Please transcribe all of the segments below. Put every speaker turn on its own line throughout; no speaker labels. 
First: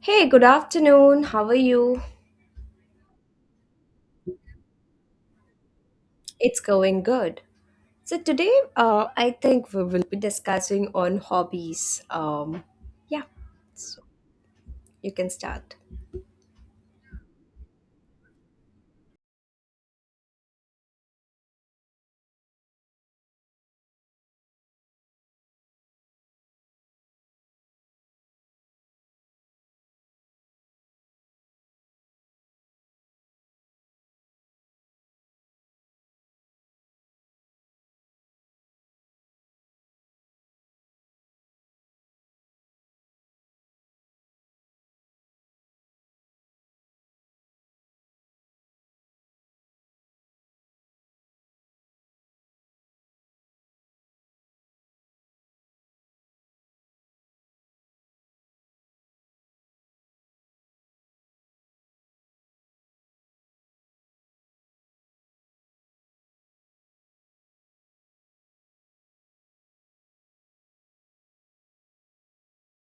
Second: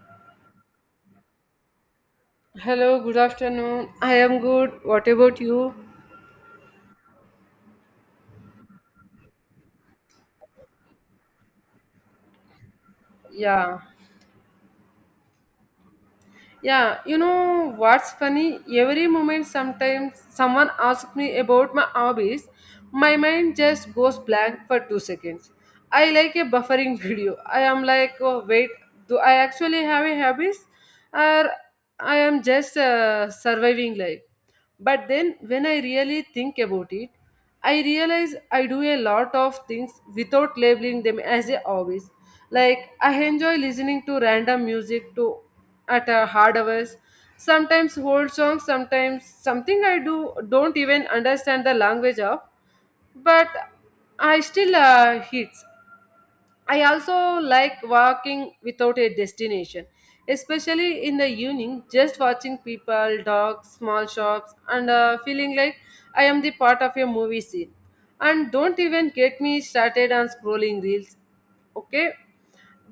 Hey, good afternoon. How are you?
Hello, good afternoon. I am good. What about you?
It's going good. So today, I think we will be discussing on hobbies. Yeah,
Yeah.
so you can start.
Yeah, you know what's funny? Every moment sometimes someone asks me about my hobbies, my mind just goes blank for 2 seconds. I like a buffering video. I am like, "Oh, wait, do I actually have a hobbies or I am just surviving life?" But then, when I really think about it, I realize I do a lot of things without labeling them as a hobbies. Like, I enjoy listening to random music to at a hard hours. Sometimes old songs, sometimes something I do don't even understand the language of, but I still hits. I also like walking without a destination, especially in the evening, just watching people, dogs, small shops, and feeling like I am the part of a movie scene. And don't even get me started on scrolling reels. Okay,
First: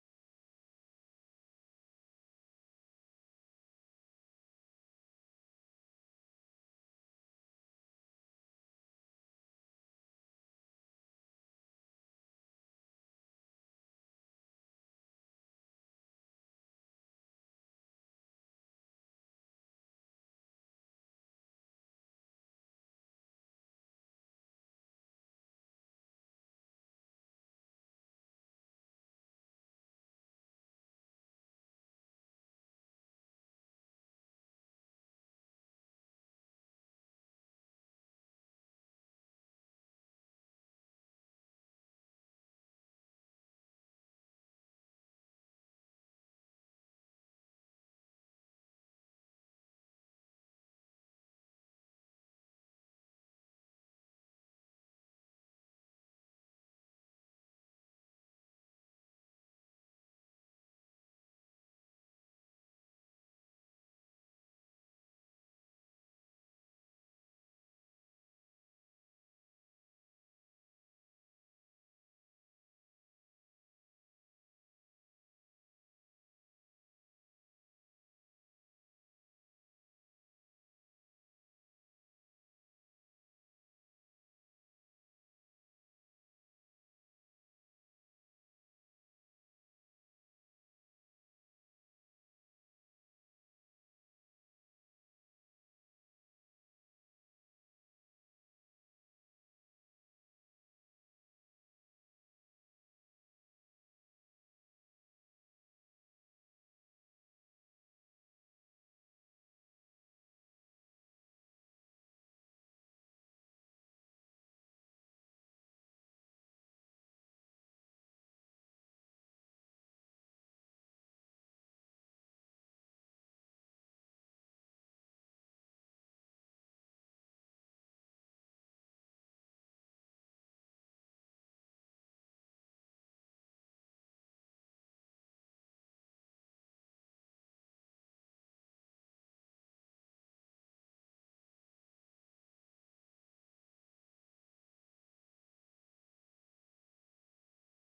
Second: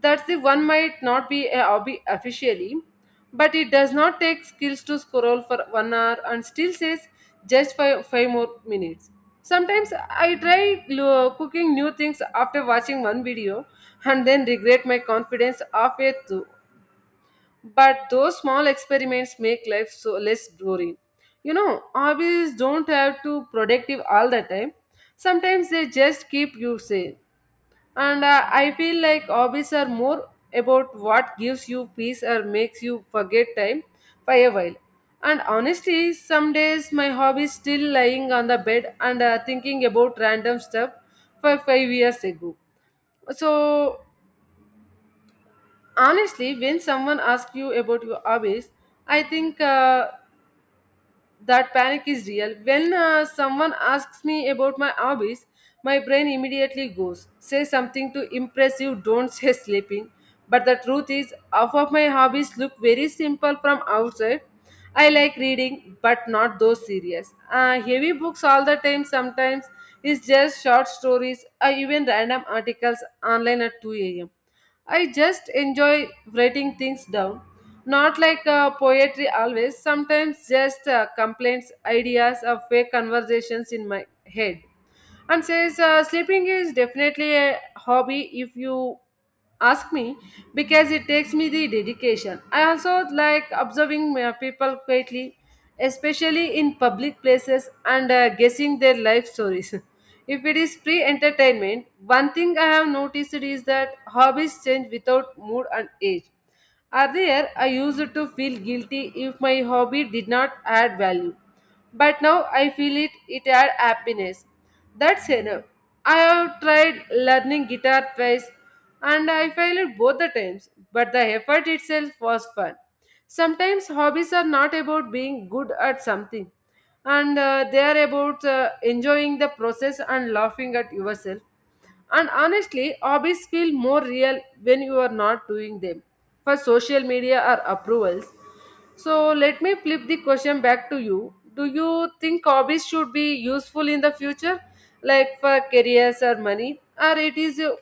that's the one might not be a hobby officially, but it does not take skills to scroll for 1 hour and still says just five more minutes. Sometimes I try cooking new things after watching one video and then regret my confidence halfway through. But those small experiments make life so less boring. You know, hobbies don't have to productive all the time. Sometimes they just keep you sane and I feel like hobbies are more about what gives you peace or makes you forget time for a while, and honestly some days my hobby is still lying on the bed and thinking about random stuff for 5 years ago. So honestly when someone asks you about your hobbies, I think that panic is real. When someone asks me about my hobbies, my brain immediately goes, say something to impress you, don't say sleeping. But the truth is, half of my hobbies look very simple from outside. I like reading, but not those serious. Heavy books all the time, sometimes it's just short stories, or even random articles online at 2 a.m. I just enjoy writing things down. Not like poetry always, sometimes just complaints, ideas of fake conversations in my head, and says sleeping is definitely a hobby if you ask me because it takes me the dedication. I also like observing people quietly, especially in public places, and guessing their life stories if it is free entertainment. One thing I have noticed is that hobbies change without mood and age. Earlier, I used to feel guilty if my hobby did not add value. But now I feel it adds happiness. That's enough. I have tried learning guitar twice and I failed both the times, but the effort itself was fun. Sometimes hobbies are not about being good at something, and they are about enjoying the process and laughing at yourself. And honestly, hobbies feel more real when you are not doing them for social media or approvals. So let me flip the question back to you. Do you think hobbies should be useful in the future, like for careers or money, or it is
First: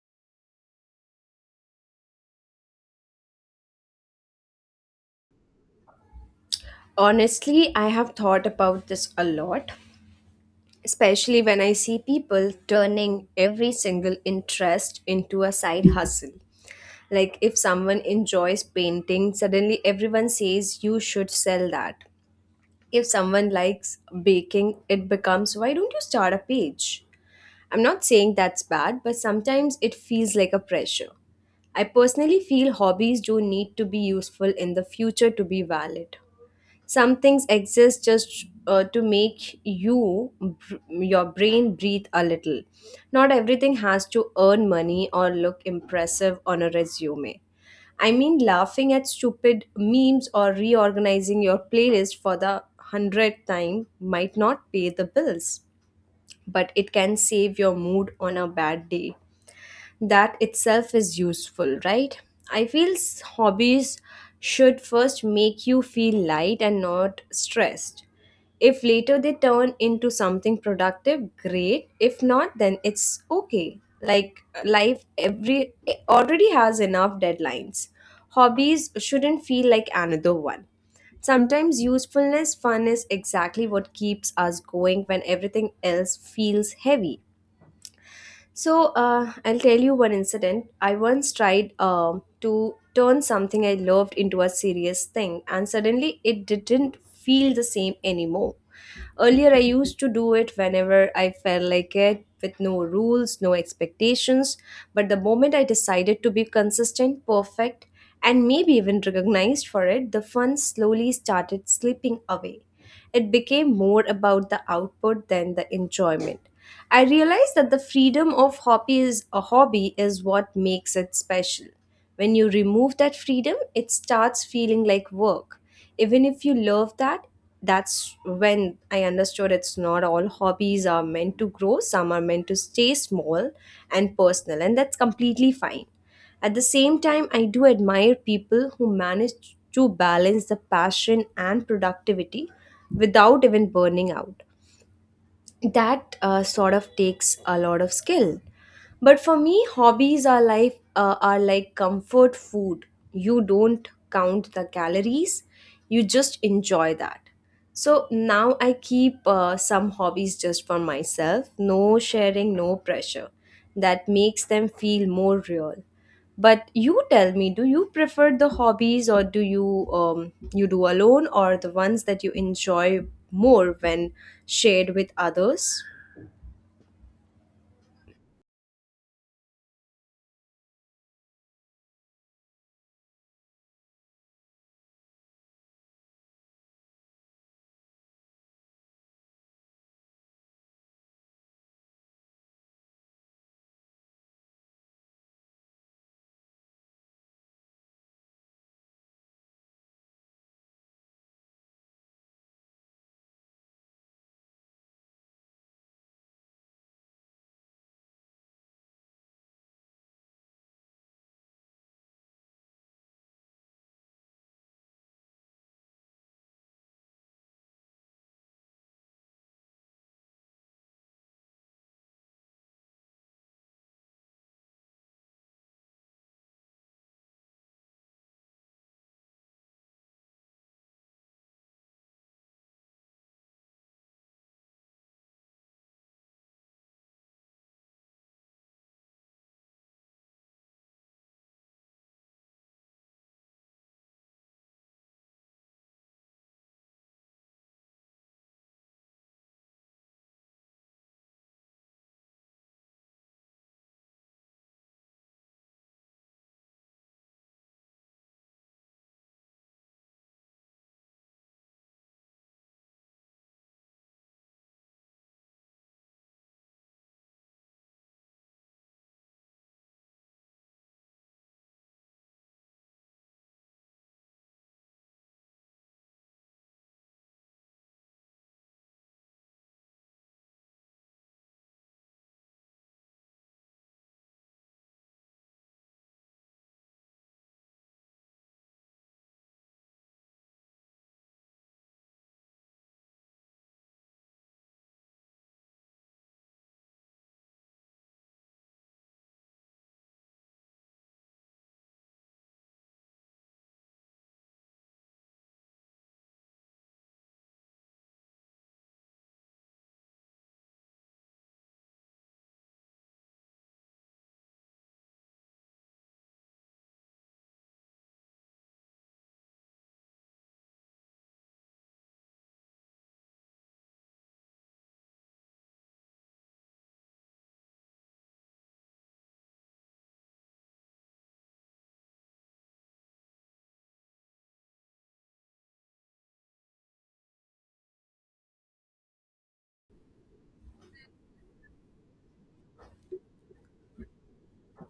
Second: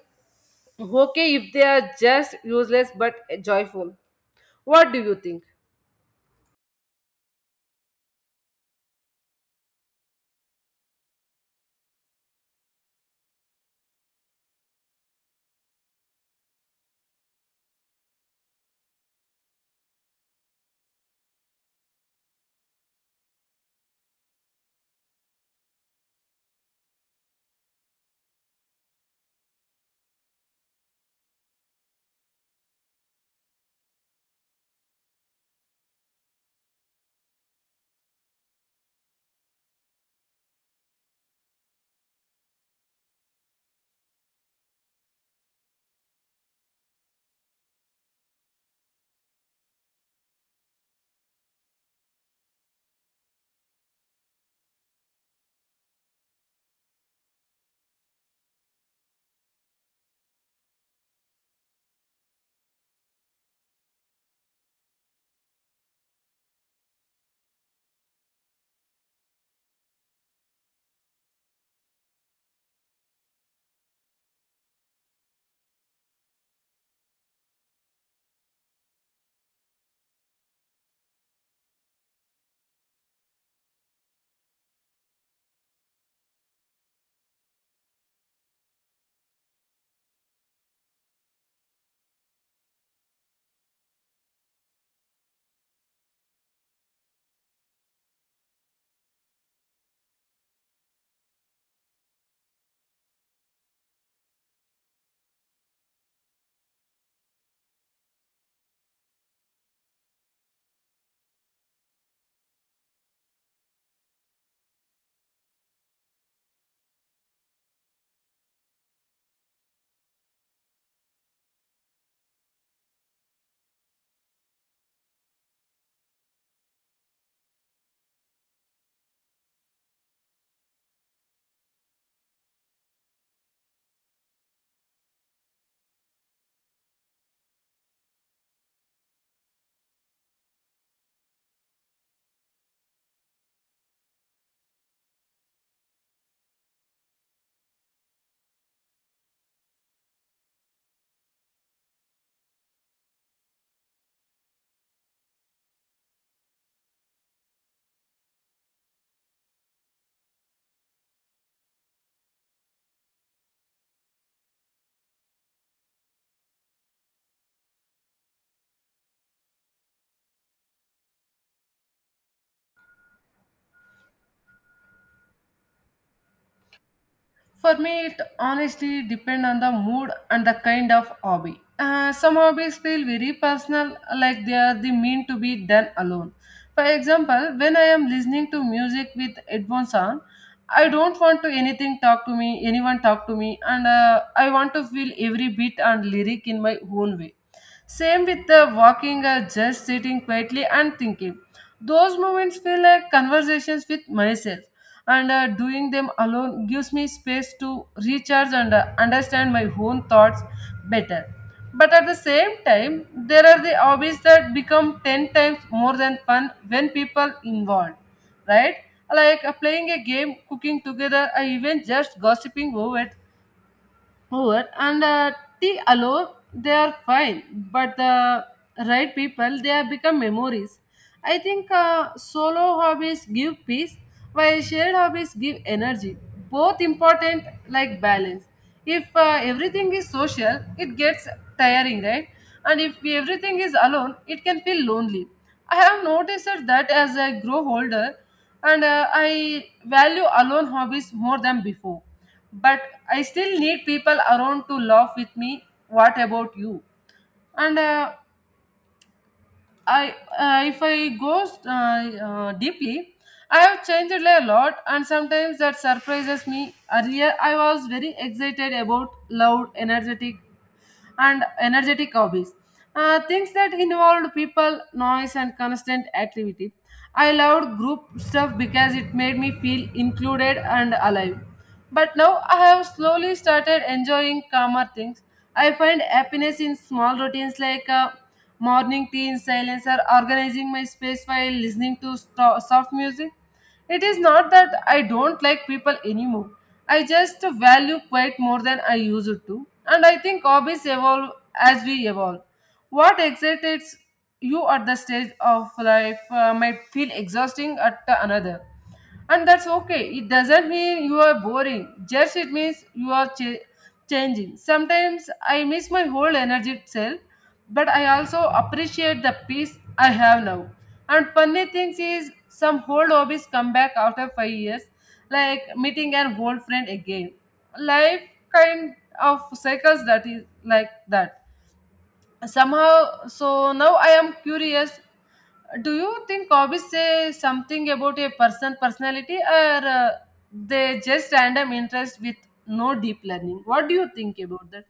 okay if they are just useless but joyful? What do you think?
Honestly, I have thought about this a lot, especially when I see people turning every single interest into a side hustle. Like if someone enjoys painting, suddenly everyone says you should sell that. If someone likes baking, it becomes why don't you start a page? I'm not saying that's bad, but sometimes it feels like a pressure. I personally feel hobbies do need to be useful in the future to be valid. Some things exist just to make your brain breathe a little. Not everything has to earn money or look impressive on a resume. I mean, laughing at stupid memes or reorganizing your playlist for the hundredth time might not pay the bills, but it can save your mood on a bad day. That itself is useful, right? I feel hobbies should first make you feel light and not stressed. If later they turn into something productive, great. If not, then it's okay. Life already has enough deadlines. Hobbies shouldn't feel like another one. Sometimes usefulness fun is exactly what keeps us going when everything else feels heavy. I'll tell you one incident. I once tried to turn something I loved into a serious thing, and suddenly it didn't feel the same anymore. Earlier, I used to do it whenever I felt like it, with no rules, no expectations. But the moment I decided to be consistent, perfect, and maybe even recognized for it, the fun slowly started slipping away. It became more about the output than the enjoyment. I realized that the freedom of hobby is a hobby is what makes it special. When you remove that freedom, it starts feeling like work. Even if you love that, that's when I understood it's not all hobbies are meant to grow, some are meant to stay small and personal, and that's completely fine. At the same time, I do admire people who manage to balance the passion and productivity without even burning out. That sort of takes a lot of skill. But for me, hobbies are like comfort food. You don't count the calories; you just enjoy that. So now I keep some hobbies just for myself. No sharing, no pressure. That makes them feel more real. But you tell me, do you prefer the hobbies or do you you do alone, or the ones that you enjoy more when shared with others?
For me, it honestly depends on the mood and the kind of hobby. Some hobbies feel very personal, like they are the mean to be done alone. For example, when I am listening to music with headphones on, I don't want to anything talk to me, anyone talk to me, and I want to feel every beat and lyric in my own way. Same with the walking or just sitting quietly and thinking. Those moments feel like conversations with myself, and doing them alone gives me space to recharge and understand my own thoughts better. But at the same time, there are the hobbies that become 10 times more than fun when people involved, right? Like playing a game, cooking together, or even just gossiping over and tea alone, they are fine, but the right people they have become memories. I think solo hobbies give peace while shared hobbies give energy, both important like balance. If everything is social it gets tiring, right, and if everything is alone it can feel lonely. I have noticed that as I grow older, and I value alone hobbies more than before, but I still need people around to laugh with me. What about you? And if I go deeply, I have changed a lot, and sometimes that surprises me. Earlier, I was very excited about loud, energetic hobbies. Things that involved people, noise, and constant activity. I loved group stuff because it made me feel included and alive. But now I have slowly started enjoying calmer things. I find happiness in small routines like morning tea in silence or organizing my space while listening to soft music. It is not that I don't like people anymore. I just value quite more than I used to. And I think hobbies evolve as we evolve. What excites you at the stage of life might feel exhausting at another, and that's okay. It doesn't mean you are boring, just it means you are changing. Sometimes I miss my whole energy self, but I also appreciate the peace I have now. And funny things is some old hobbies come back after 5 years, like meeting an old friend again. Life kind of cycles that is like that somehow. So now I am curious, do you think hobbies say something about a person personality, or they just random interest with no deep learning? What do you think about that?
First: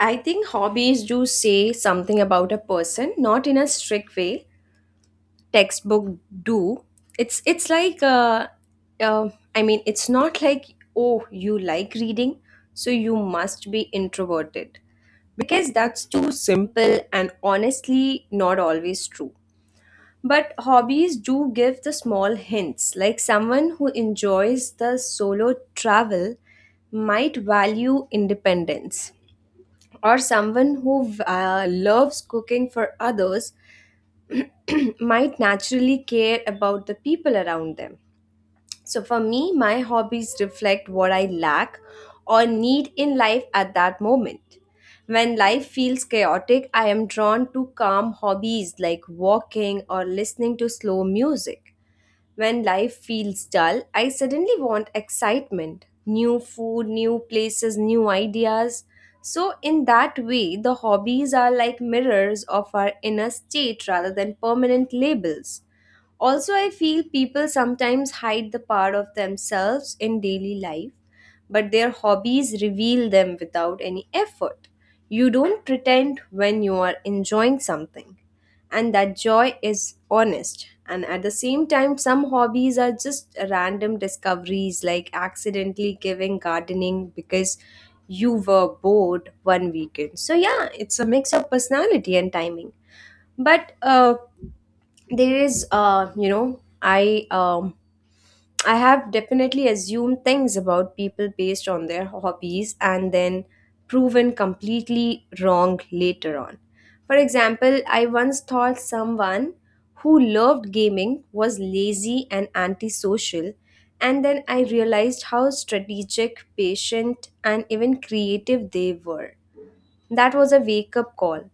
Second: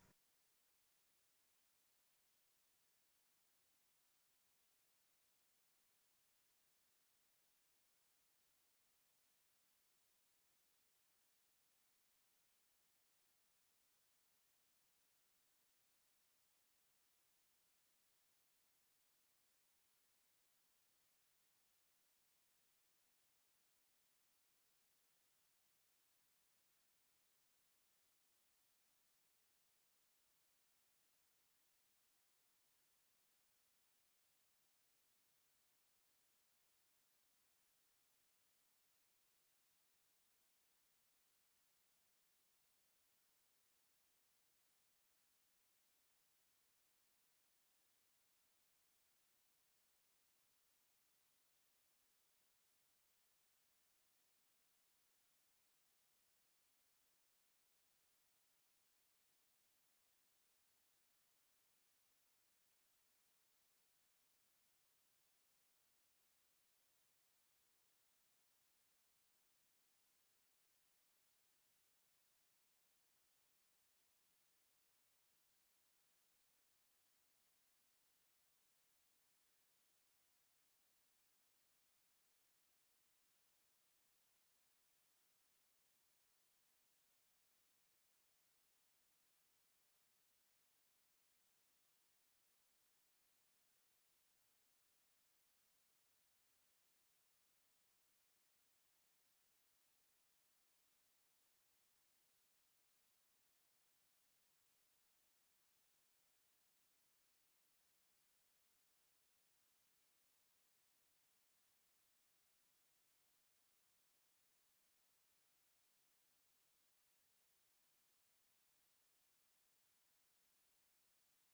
I think hobbies do say something about a person, not in a strict way. Textbook do. It's like uh, I mean, it's not like, oh, you like reading, so you must be introverted, because that's too simple and honestly not always true. But hobbies do give the small hints, like someone who enjoys the solo travel might value independence, or someone who loves cooking for others might naturally care about the people around them. So, for me, my hobbies reflect what I lack or need in life at that moment. When life feels chaotic, I am drawn to calm hobbies like walking or listening to slow music. When life feels dull, I suddenly want excitement, new food, new places, new ideas. So, in that way, the hobbies are like mirrors of our inner state rather than permanent labels. Also, I feel people sometimes hide the part of themselves in daily life, but their hobbies reveal them without any effort. You don't pretend when you are enjoying something, and that joy is honest. And at the same time, some hobbies are just random discoveries, like accidentally giving gardening because you were bored one weekend. So, yeah, it's a mix of personality and timing. But there is, you know, I have definitely assumed things about people based on their hobbies and then proven completely wrong later on. For example, I once thought someone who loved gaming was lazy and antisocial, and then I realized how strategic, patient, and even creative they were. That was a wake up call.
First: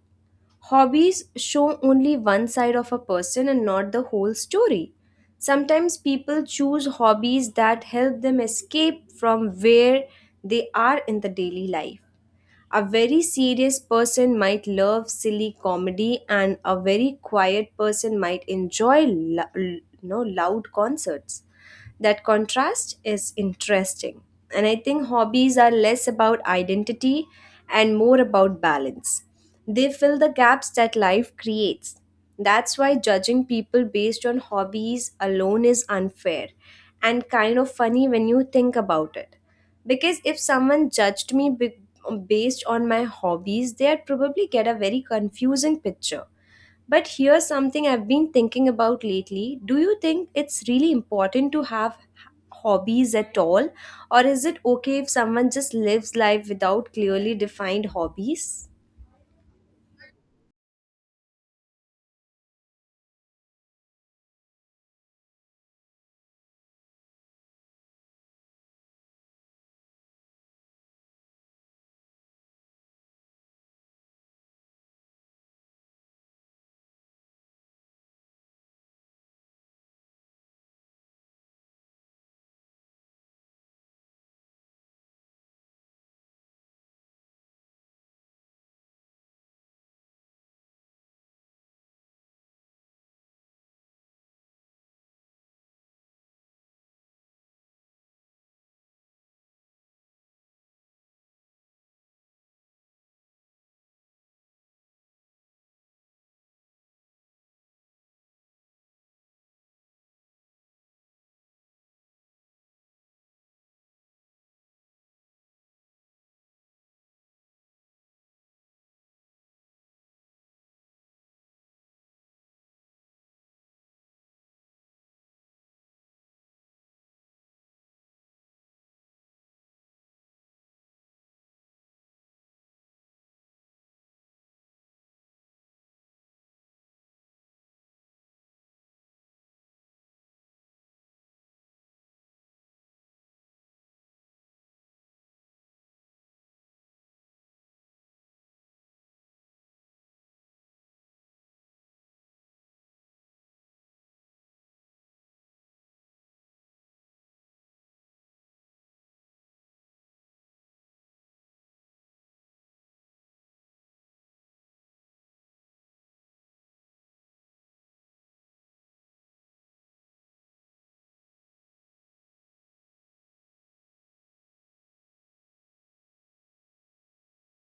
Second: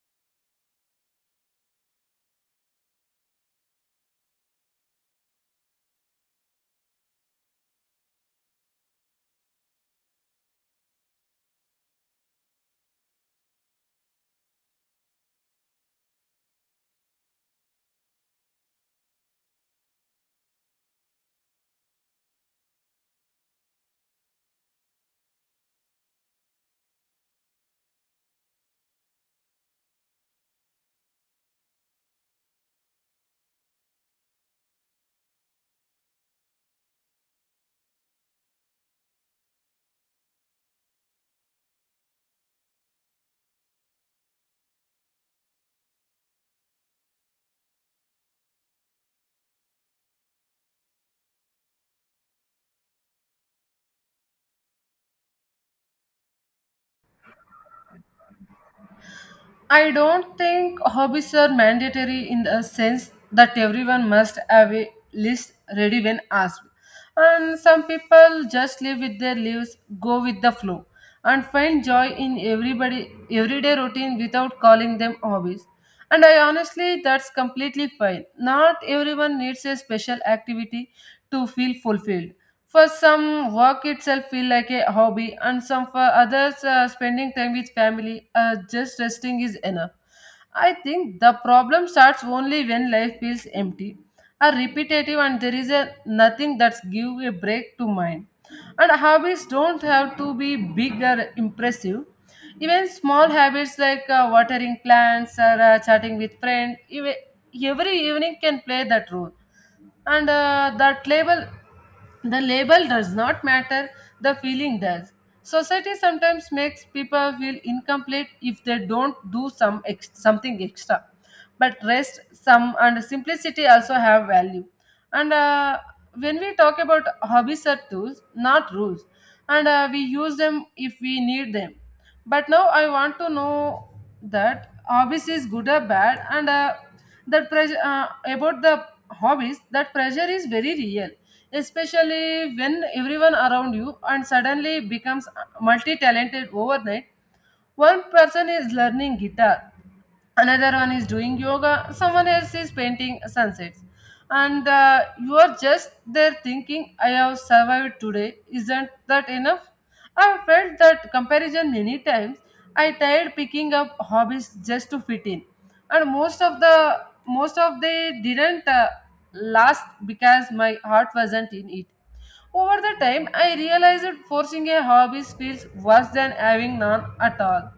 Hobbies show only one side of a person and not the whole story. Sometimes people choose hobbies that help them escape from where they are in the daily life. A very serious person might love silly comedy, and a very quiet person might enjoy lo- l- no, loud concerts. That contrast is interesting. And I think hobbies are less about identity and more about balance. They fill the gaps that life creates. That's why judging people based on hobbies alone is unfair and kind of funny when you think about it, because if someone judged based on my hobbies, they'd probably get a very confusing picture. But here's something I've been thinking about lately: do you think it's really important to have hobbies at all, or is it okay if someone just lives life without clearly defined hobbies?
I don't think hobbies are mandatory in the sense that everyone must have a list ready when asked. And some people just live with their lives, go with the flow, and find joy in everybody everyday routine without calling them hobbies. And I honestly that's completely fine. Not everyone needs a special activity to feel fulfilled. For some, work itself feel like a hobby, and some for others, spending time with family, just resting is enough. I think the problem starts only when life feels empty, are repetitive, and there is a nothing that's give a break to mind. And hobbies don't have to be big or impressive. Even small habits like watering plants or chatting with friends, even every evening, can play that role. And that label the label does not matter, the feeling does. Society sometimes makes people feel incomplete if they don't do something extra. But rest, some, and simplicity also have value. And when we talk about hobbies are tools, not rules, and we use them if we need them. But now I want to know that hobbies is good or bad, and that pressure about the hobbies, that pressure is very real, especially when everyone around you and suddenly becomes multi-talented overnight. One person is learning guitar, another one is doing yoga, someone else is painting sunsets, and you are just there thinking I have survived today, isn't that enough? I felt that comparison many times. I tried picking up hobbies just to fit in, and most of they didn't last because my heart wasn't in it. Over the time, I realized that forcing a hobby feels worse than having none at all.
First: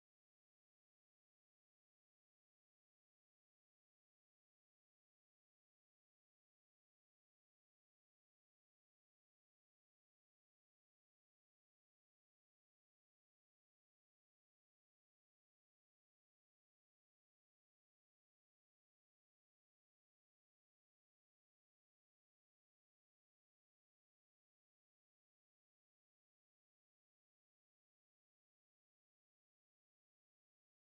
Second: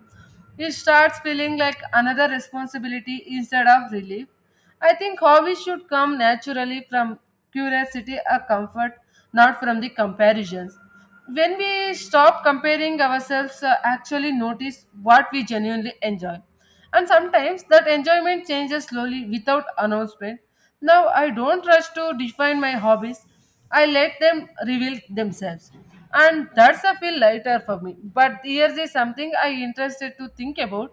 It starts feeling like another responsibility instead of relief. I think hobbies should come naturally from curiosity or comfort, not from the comparisons. When we stop comparing ourselves, actually notice what we genuinely enjoy. And sometimes that enjoyment changes slowly without announcement. Now, I don't rush to define my hobbies. I let them reveal themselves. And that's a feel lighter for me. But here's is something I interested to think about.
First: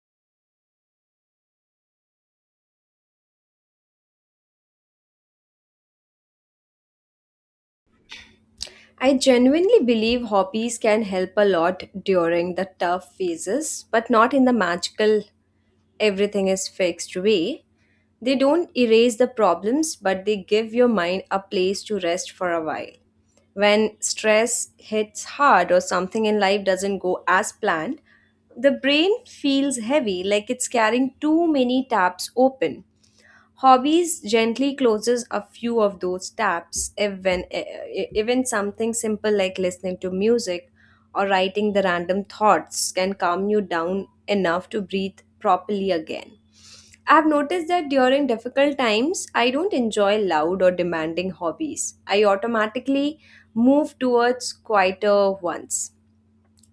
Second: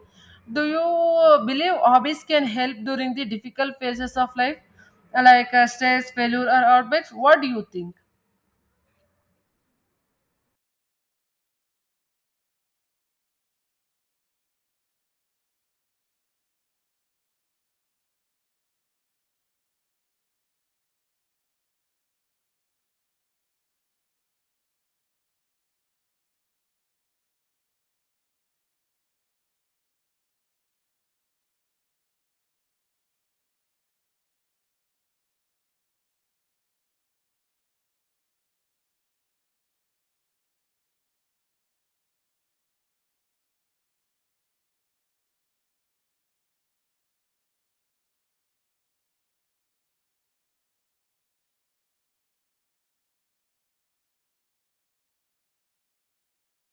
Do you believe hobbies can help during the difficult phases of life, like stress, failure, or outbreaks? What do you think?
I genuinely believe hobbies can help a lot during the tough phases, but not in the magical everything is fixed way. They don't erase the problems, but they give your mind a place to rest for a while. When stress hits hard or something in life doesn't go as planned, the brain feels heavy, like it's carrying too many tabs open. Hobbies gently closes a few of those tabs. Even something simple like listening to music or writing the random thoughts can calm you down enough to breathe properly again. I've noticed that during difficult times, I don't enjoy loud or demanding hobbies. I automatically move towards quieter ones.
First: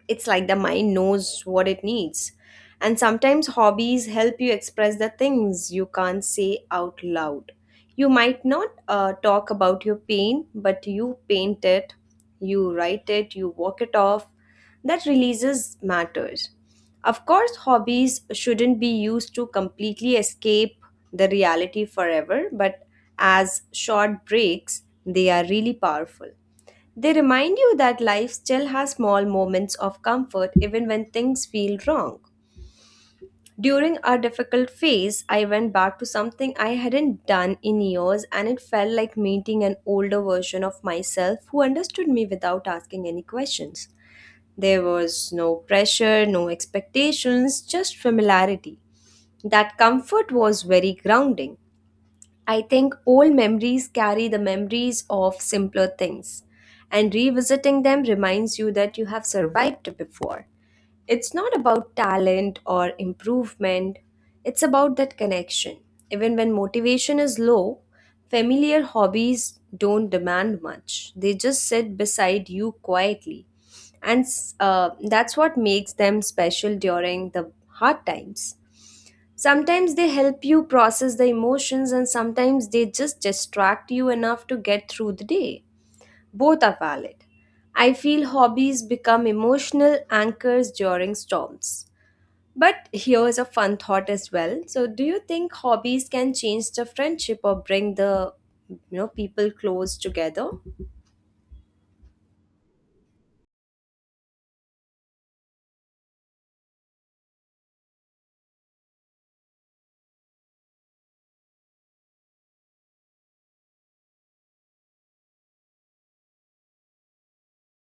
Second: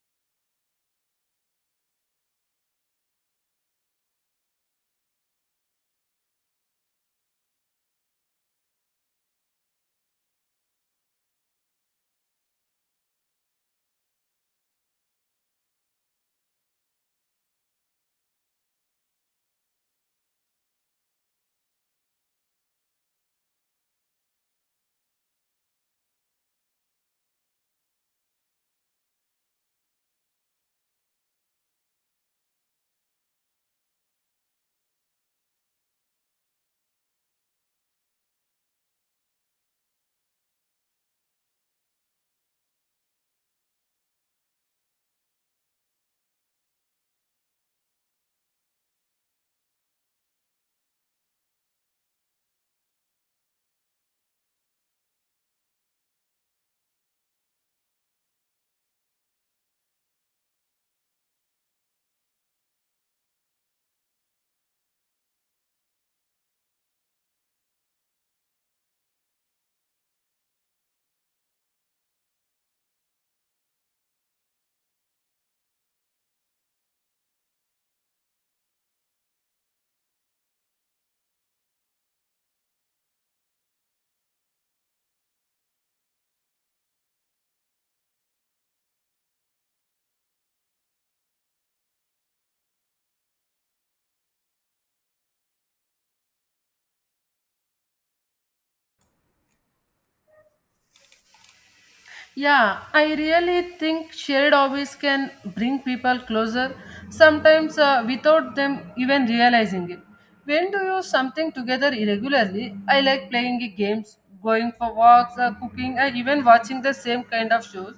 It's like the mind knows what it needs. And sometimes hobbies help you express the things you can't say out loud. You might not talk about your pain, but you paint it, you write it, you walk it off. That releases matters. Of course, hobbies shouldn't be used to completely escape the reality forever, but as short breaks, they are really powerful. They remind you that life still has small moments of comfort even when things feel wrong. During a difficult phase, I went back to something I hadn't done in years, and it felt like meeting an older version of myself who understood me without asking any questions. There was no pressure, no expectations, just familiarity. That comfort was very grounding. I think old memories carry the memories of simpler things, and revisiting them reminds you that you have survived before. It's not about talent or improvement, it's about that connection. Even when motivation is low, familiar hobbies don't demand much, they just sit beside you quietly. And That's what makes them special during the hard times. Sometimes they help you process the emotions, and sometimes they just distract you enough to get through the day. Both are valid. I feel hobbies become emotional anchors during storms. But here's a fun thought as well. So, do you think hobbies can change the friendship or bring the, you know, people close together?
Yeah, I really think shared hobbies can bring people closer, sometimes without them even realizing it. When do you something together irregularly? I like playing games, going for walks, cooking, and even watching the same kind of shows.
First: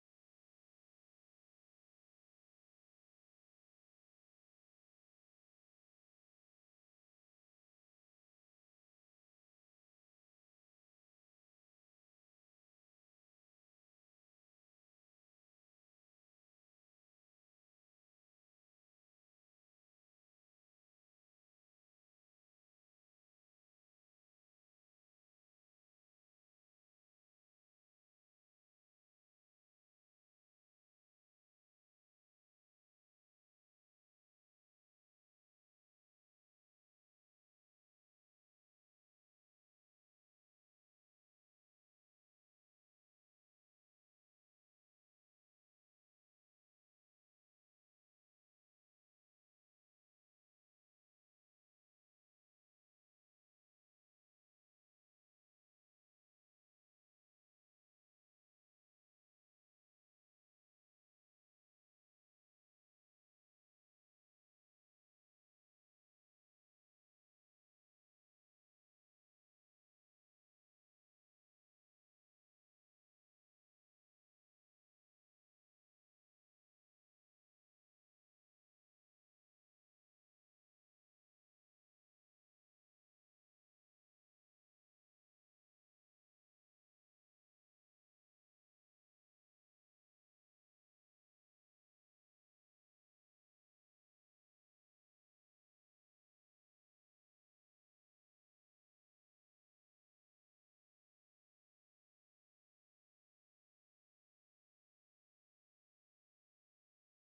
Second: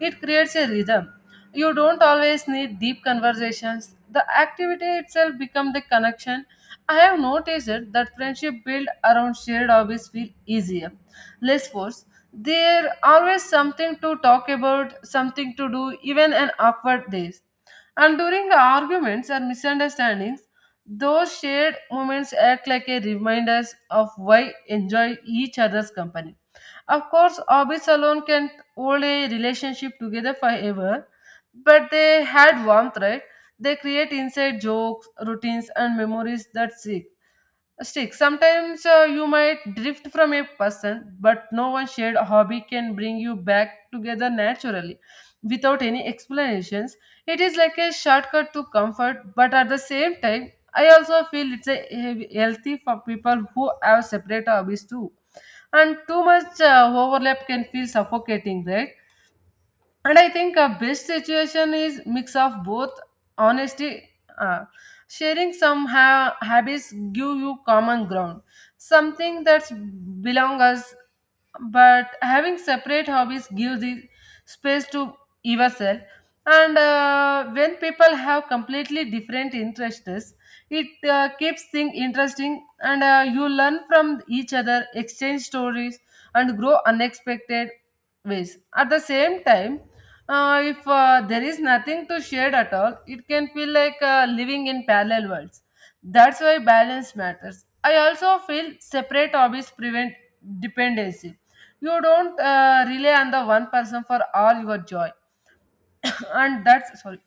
It creates a rhythm. You don't always need deep conversations. The activity itself becomes the connection. I have noticed it that friendship built around shared hobbies feel easier, less forced. There always something to talk about, something to do, even an awkward days. And during arguments or misunderstandings, those shared moments act like a reminders of why enjoy each other's company. Of course, hobbies alone can't hold a relationship together forever, but they had warmth, right? They create inside jokes, routines, and memories that stick. Stick. Sometimes you might drift from a person, but no one shared hobby can bring you back together naturally, without any explanations. It is like a shortcut to comfort, but at the same time, I also feel it's a healthy for people who have separate hobbies too, and too much overlap can feel suffocating, right? And I think a best situation is mix of both. Honesty. uh, Sharing some habits give you common ground, something that's belong us, but having separate hobbies gives the space to yourself. And when people have completely different interests, it keeps things interesting, and you learn from each other, exchange stories, and grow unexpected ways. At the same time, if there is nothing to share at all, it can feel like living in parallel worlds. That's why balance matters. I also feel separate hobbies prevent dependency. You don't rely on the one person for all your joy, and that's sorry.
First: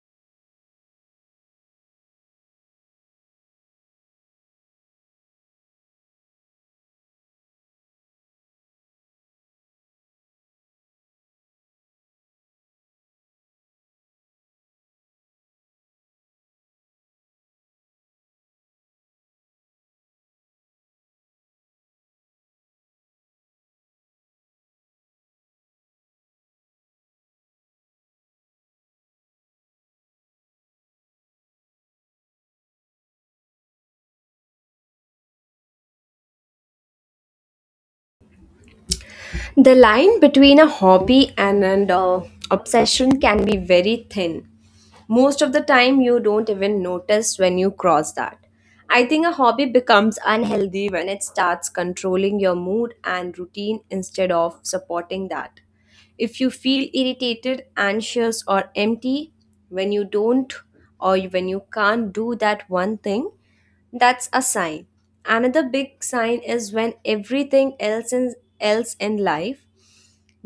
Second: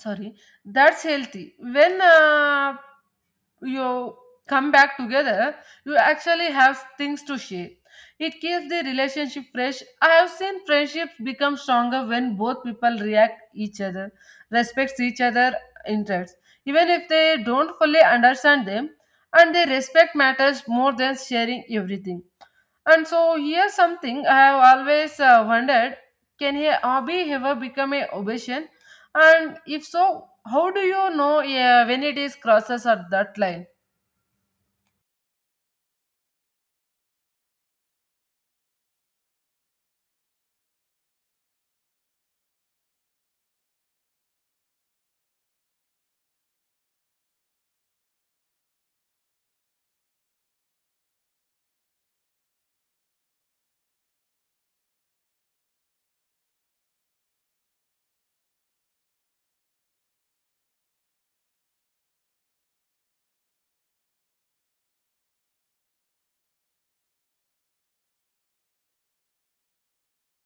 Sorry, that's healthy. When you come back together, you actually have things to share. It keeps the relationship fresh. I have seen friendships become stronger when both people react each other, respects each other interests, even if they don't fully understand them, and they respect matters more than sharing everything. And so here's something I have always wondered: can a hobby ever become a obsession? And if so, how do you know when it is crosses at that line?
The line between a hobby and an obsession can be very thin. Most of the time, you don't even notice when you cross that. I think a hobby becomes unhealthy when it starts controlling your mood and routine instead of supporting that. If you feel irritated, anxious, or empty when you don't, or when you can't do that one thing, that's a sign. Another big sign is when else in life,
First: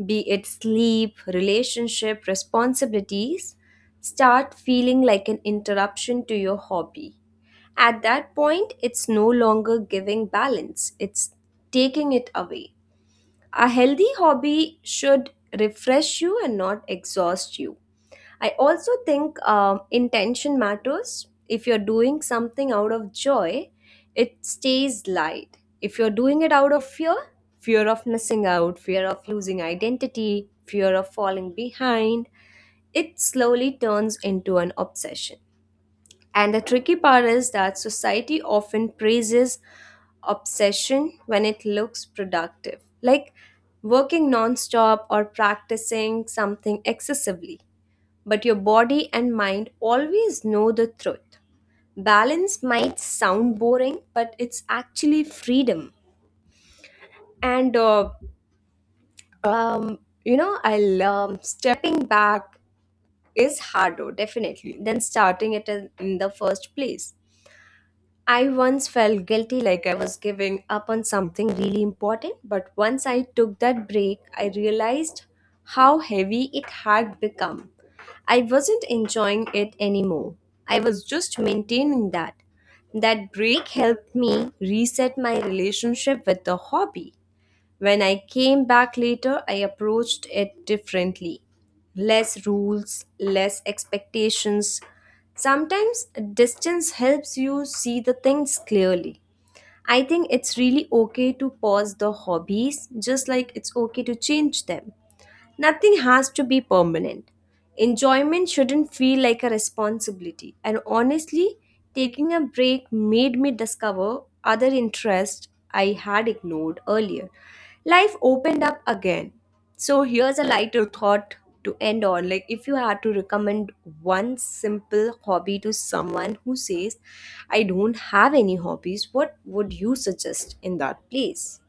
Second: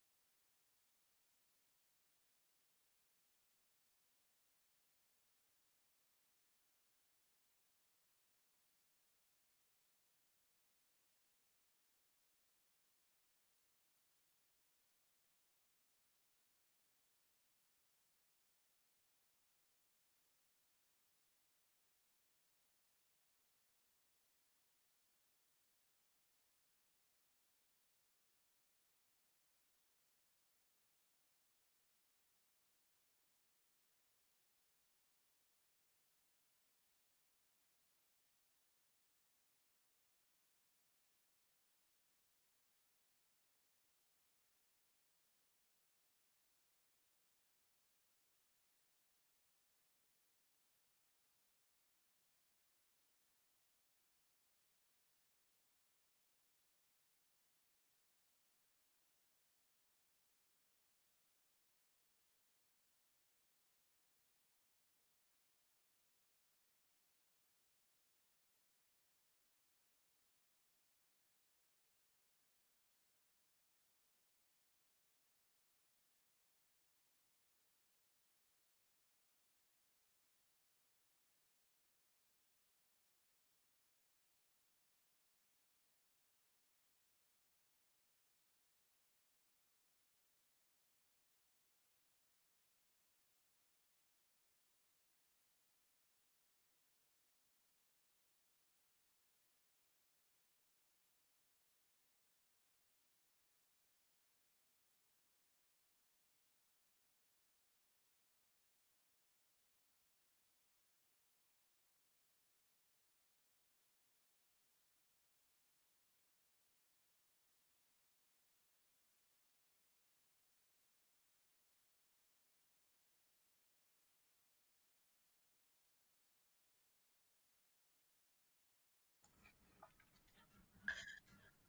be it sleep, relationship, responsibilities, start feeling like an interruption to your hobby. At that point, it's no longer giving balance, it's taking it away. A healthy hobby should refresh you and not exhaust you. I also think intention matters. If you're doing something out of joy, it stays light. If you're doing it out of fear, fear of missing out, fear of losing identity, fear of falling behind, it slowly turns into an obsession. And the tricky part is that society often praises obsession when it looks productive, like working nonstop or practicing something excessively, but your body and mind always know the truth. Balance might sound boring, but it's actually freedom. And um, you know, I'll Stepping back is harder, definitely, than starting it in the first place. I once felt guilty like I was giving up on something really important, but once I took that break, I realized how heavy it had become. I wasn't enjoying it anymore. I was just maintaining that. That break helped me reset my relationship with the hobby. When I came back later, I approached it differently. Less rules, less expectations. Sometimes distance helps you see the things clearly. I think it's really okay to pause the hobbies, just like it's okay to change them. Nothing has to be permanent. Enjoyment shouldn't feel like a responsibility. And honestly, taking a break made me discover other interests I had ignored earlier. Life opened up again. So here's a lighter thought to end on. Like, if you had to recommend one simple hobby to someone who says, I don't have any hobbies, what would you suggest in that place?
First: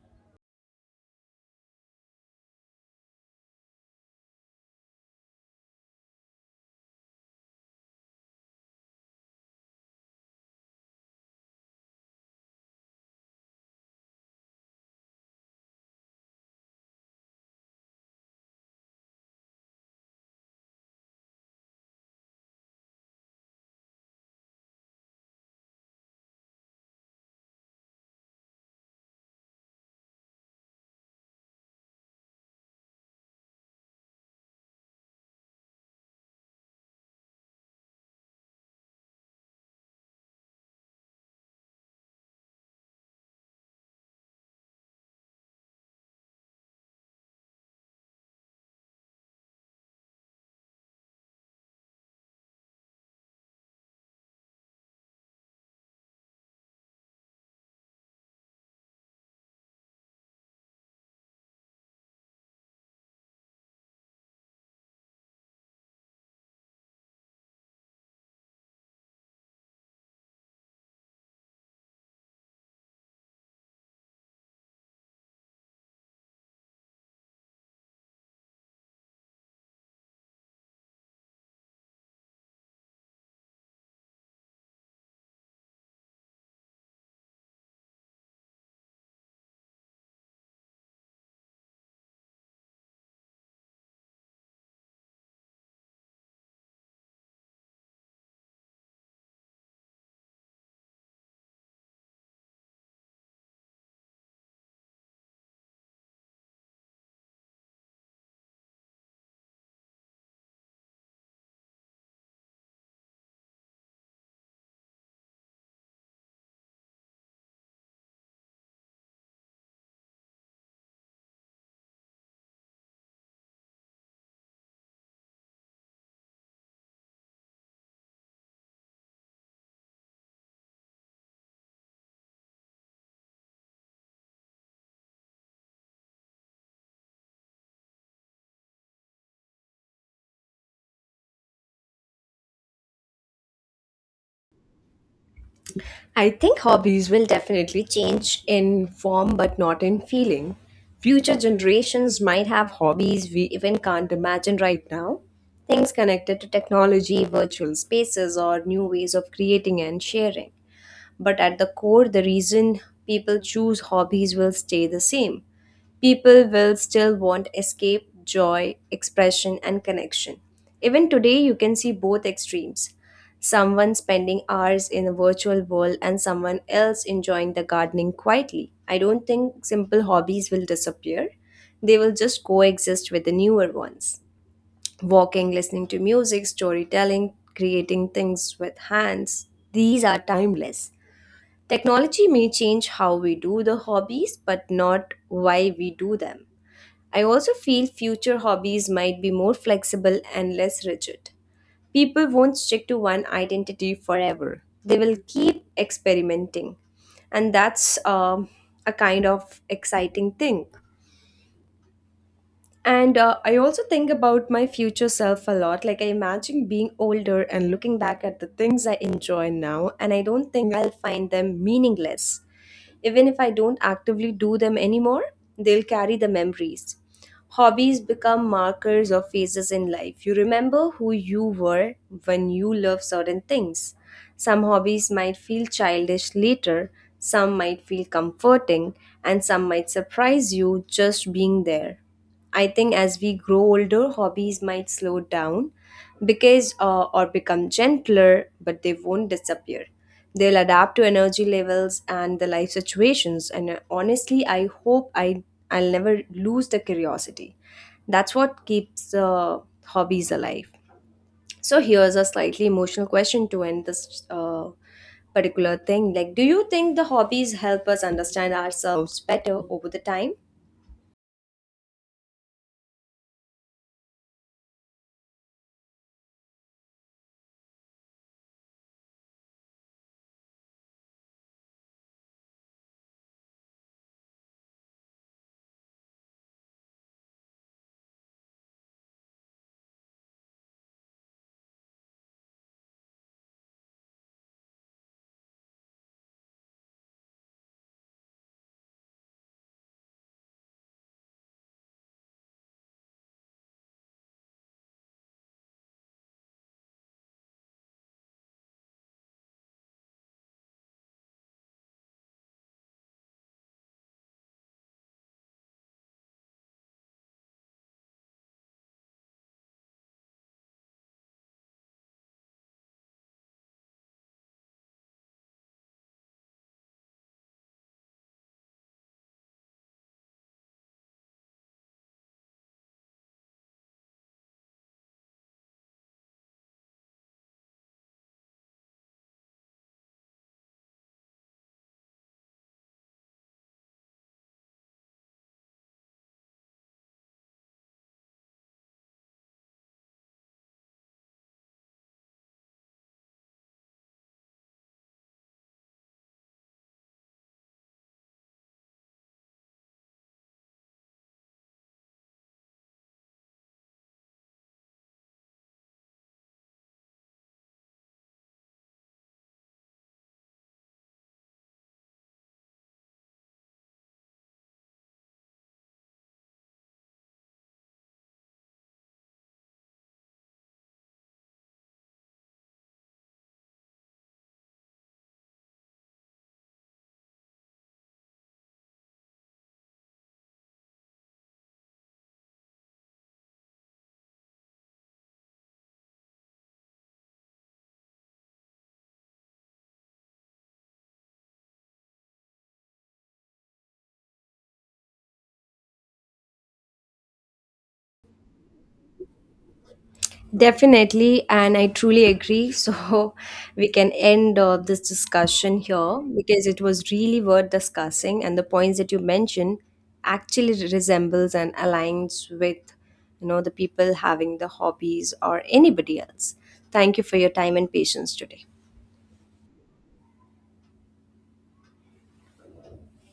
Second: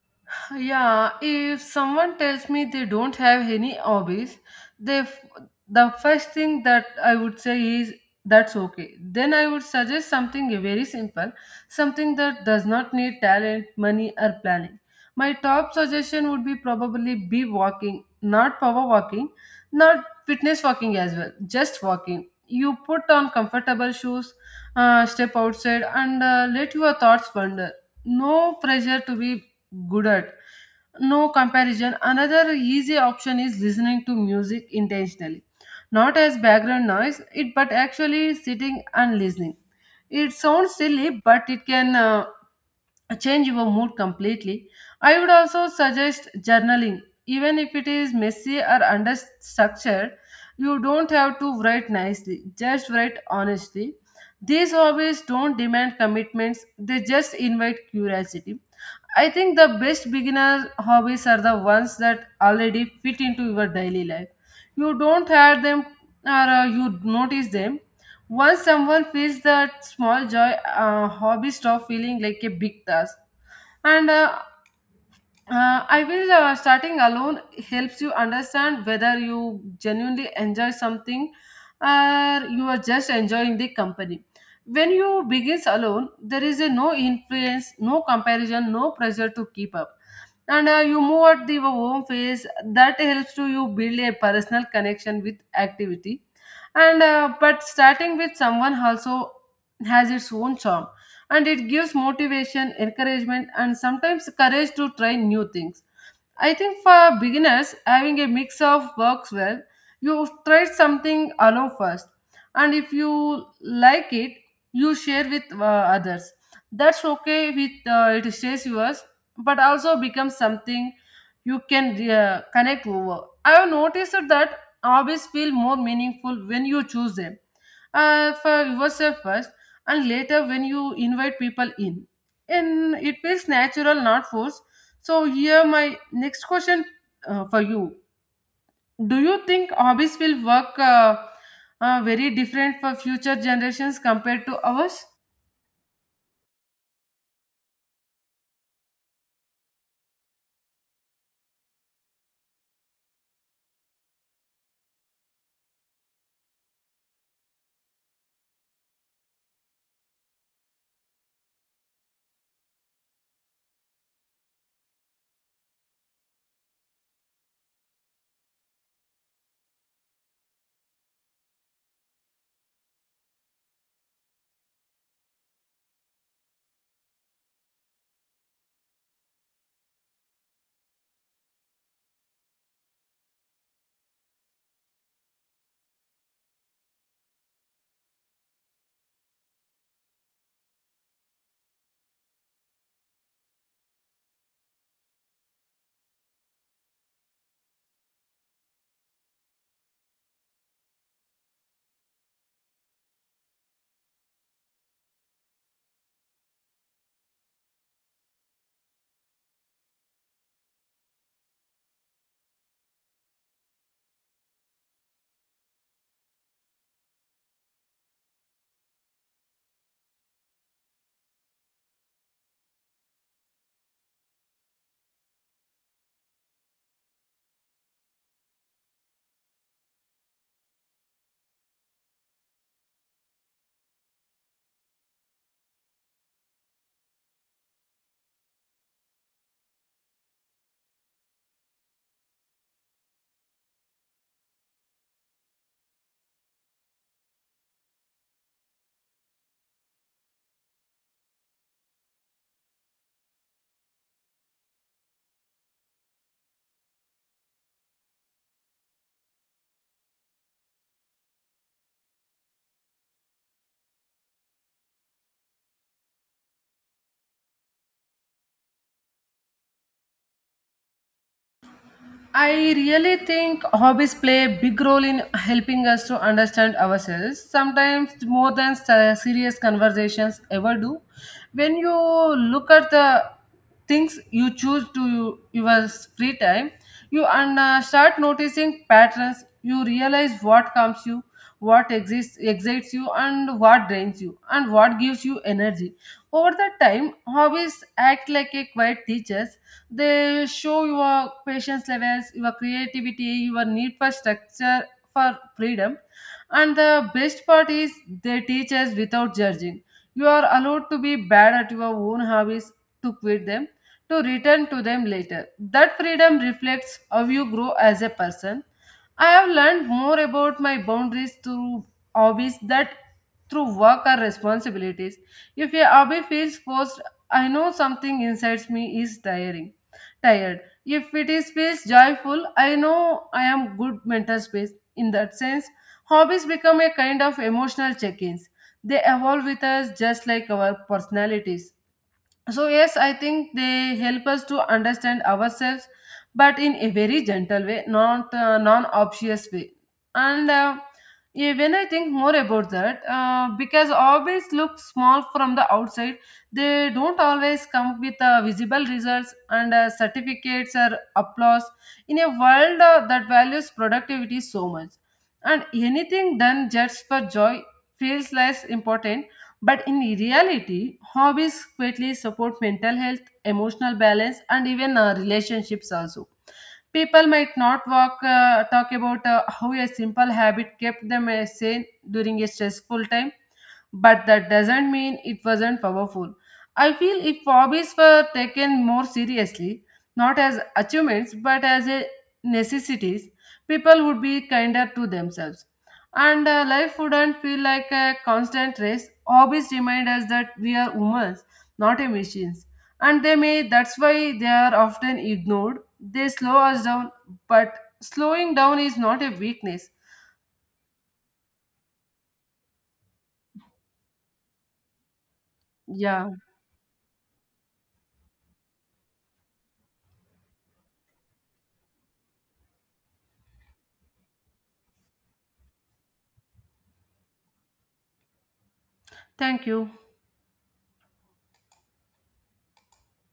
Yeah, if someone tells me they don't have any hobbies, they f- the first thing that I would say is that's okay. Then I would suggest something very simple, something that does not need talent, money, or planning. My top suggestion would be probably be walking, not power walking, not fitness walking as well, just walking. You put on comfortable shoes, step outside, and let your thoughts wander. No pressure to be good at. No comparison. Another easy option is listening to music intentionally, not as background noise, it but actually sitting and listening. It sounds silly, but it can change your mood completely. I would also suggest journaling, even if it is messy or understructured. You don't have to write nicely, just write honestly. These hobbies don't demand commitments, they just invite curiosity. I think the best beginner hobbies are the ones that already fit into your daily life. You don't have them, or you notice them. Once someone feels that small joy, hobby stop feeling like a big task. And I will starting alone helps you understand whether you genuinely enjoy something or you are just enjoying the company. When you begin alone, there is a no influence, no comparison, no pressure to keep up. And you move at the home phase, that helps to you build a personal connection with activity. And but starting with someone also has its own charm, and it gives motivation encouragement and sometimes courage to try new things. I think for beginners, having a mix of works well. You try something alone first, and if you like it, you share with others. That's okay with it stays yours, but also becomes something you can connect over. I have noticed that hobbies feel more meaningful when you choose them for yourself first, and later when you invite people in. And it feels natural, not forced. So here my next question for you. Do you think hobbies will work very different for future generations compared to ours?
I think hobbies will definitely change in form but not in feeling. Future generations might have hobbies we even can't imagine right now. Things connected to technology, virtual spaces, or new ways of creating and sharing. But at the core, the reason people choose hobbies will stay the same. People will still want escape, joy, expression, and connection. Even today, you can see both extremes: someone spending hours in a virtual world and someone else enjoying the gardening quietly. I don't think simple hobbies will disappear, they will just coexist with the newer ones. Walking, listening to music, storytelling, creating things with hands, these are timeless. Technology may change how we do the hobbies, but not why we do them. I also feel future hobbies might be more flexible and less rigid. People won't stick to one identity forever, they will keep experimenting. And that's a kind of exciting thing. And I also think about my future self a lot. Like, I imagine being older and looking back at the things I enjoy now, and I don't think I'll find them meaningless. Even if I don't actively do them anymore, they'll carry the memories. Hobbies become markers or phases in life. You remember who you were when you loved certain things. Some hobbies might feel childish later, some might feel comforting, and some might surprise you just being there. I think as we grow older, hobbies might slow down because or become gentler, but they won't disappear. They'll adapt to energy levels and the life situations. And Honestly, I hope I'll never lose the curiosity. That's what keeps hobbies alive. So here's a slightly emotional question to end this particular thing. Like, do you think the hobbies help us understand ourselves better over the time?
I really think hobbies play a big role in helping us to understand ourselves, sometimes more than serious conversations ever do. When you look at the things you choose to your free time, you start noticing patterns. You realize what comes you, what exists excites you, and what drains you, and what gives you energy. Over the time, hobbies act like a quiet teachers. They show your patience levels, your creativity, your need for structure, for freedom. And the best part is they teach us without judging. You are allowed to be bad at your own hobbies, to quit them, to return to them later. That freedom reflects how you grow as a person. I have learned more about my boundaries through hobbies that through work or responsibilities. If a hobby feels forced, I know something inside me is tiring. Tired. If it is feels joyful, I know I am good mental space. In that sense, hobbies become a kind of emotional check-ins. They evolve with us just like our personalities. So, yes, I think they help us to understand ourselves, but in a very gentle way, not non obvious way. And yeah, when I think more about that, because always look small from the outside, they don't always come with visible results and certificates or applause in a world that values productivity so much. And anything done just for joy feels less important, but in reality, hobbies greatly support mental health, emotional balance, and even relationships also. People might not talk about how a simple habit kept them sane during a stressful time, but that doesn't mean it wasn't powerful. I feel if hobbies were taken more seriously, not as achievements but as a necessities, people would be kinder to themselves, and life wouldn't feel like a constant race. Hobbies remind us that we are humans, not a machines, and they may. That's why they are often ignored. They slow us down, but slowing down is not a weakness.
Definitely, and I truly agree. So, we can end this discussion here
Yeah.
because it was really worth discussing, and the points that you mentioned actually resembles and aligns with, you know, the people having the hobbies or anybody else. Thank you for your time and patience today.
Thank you.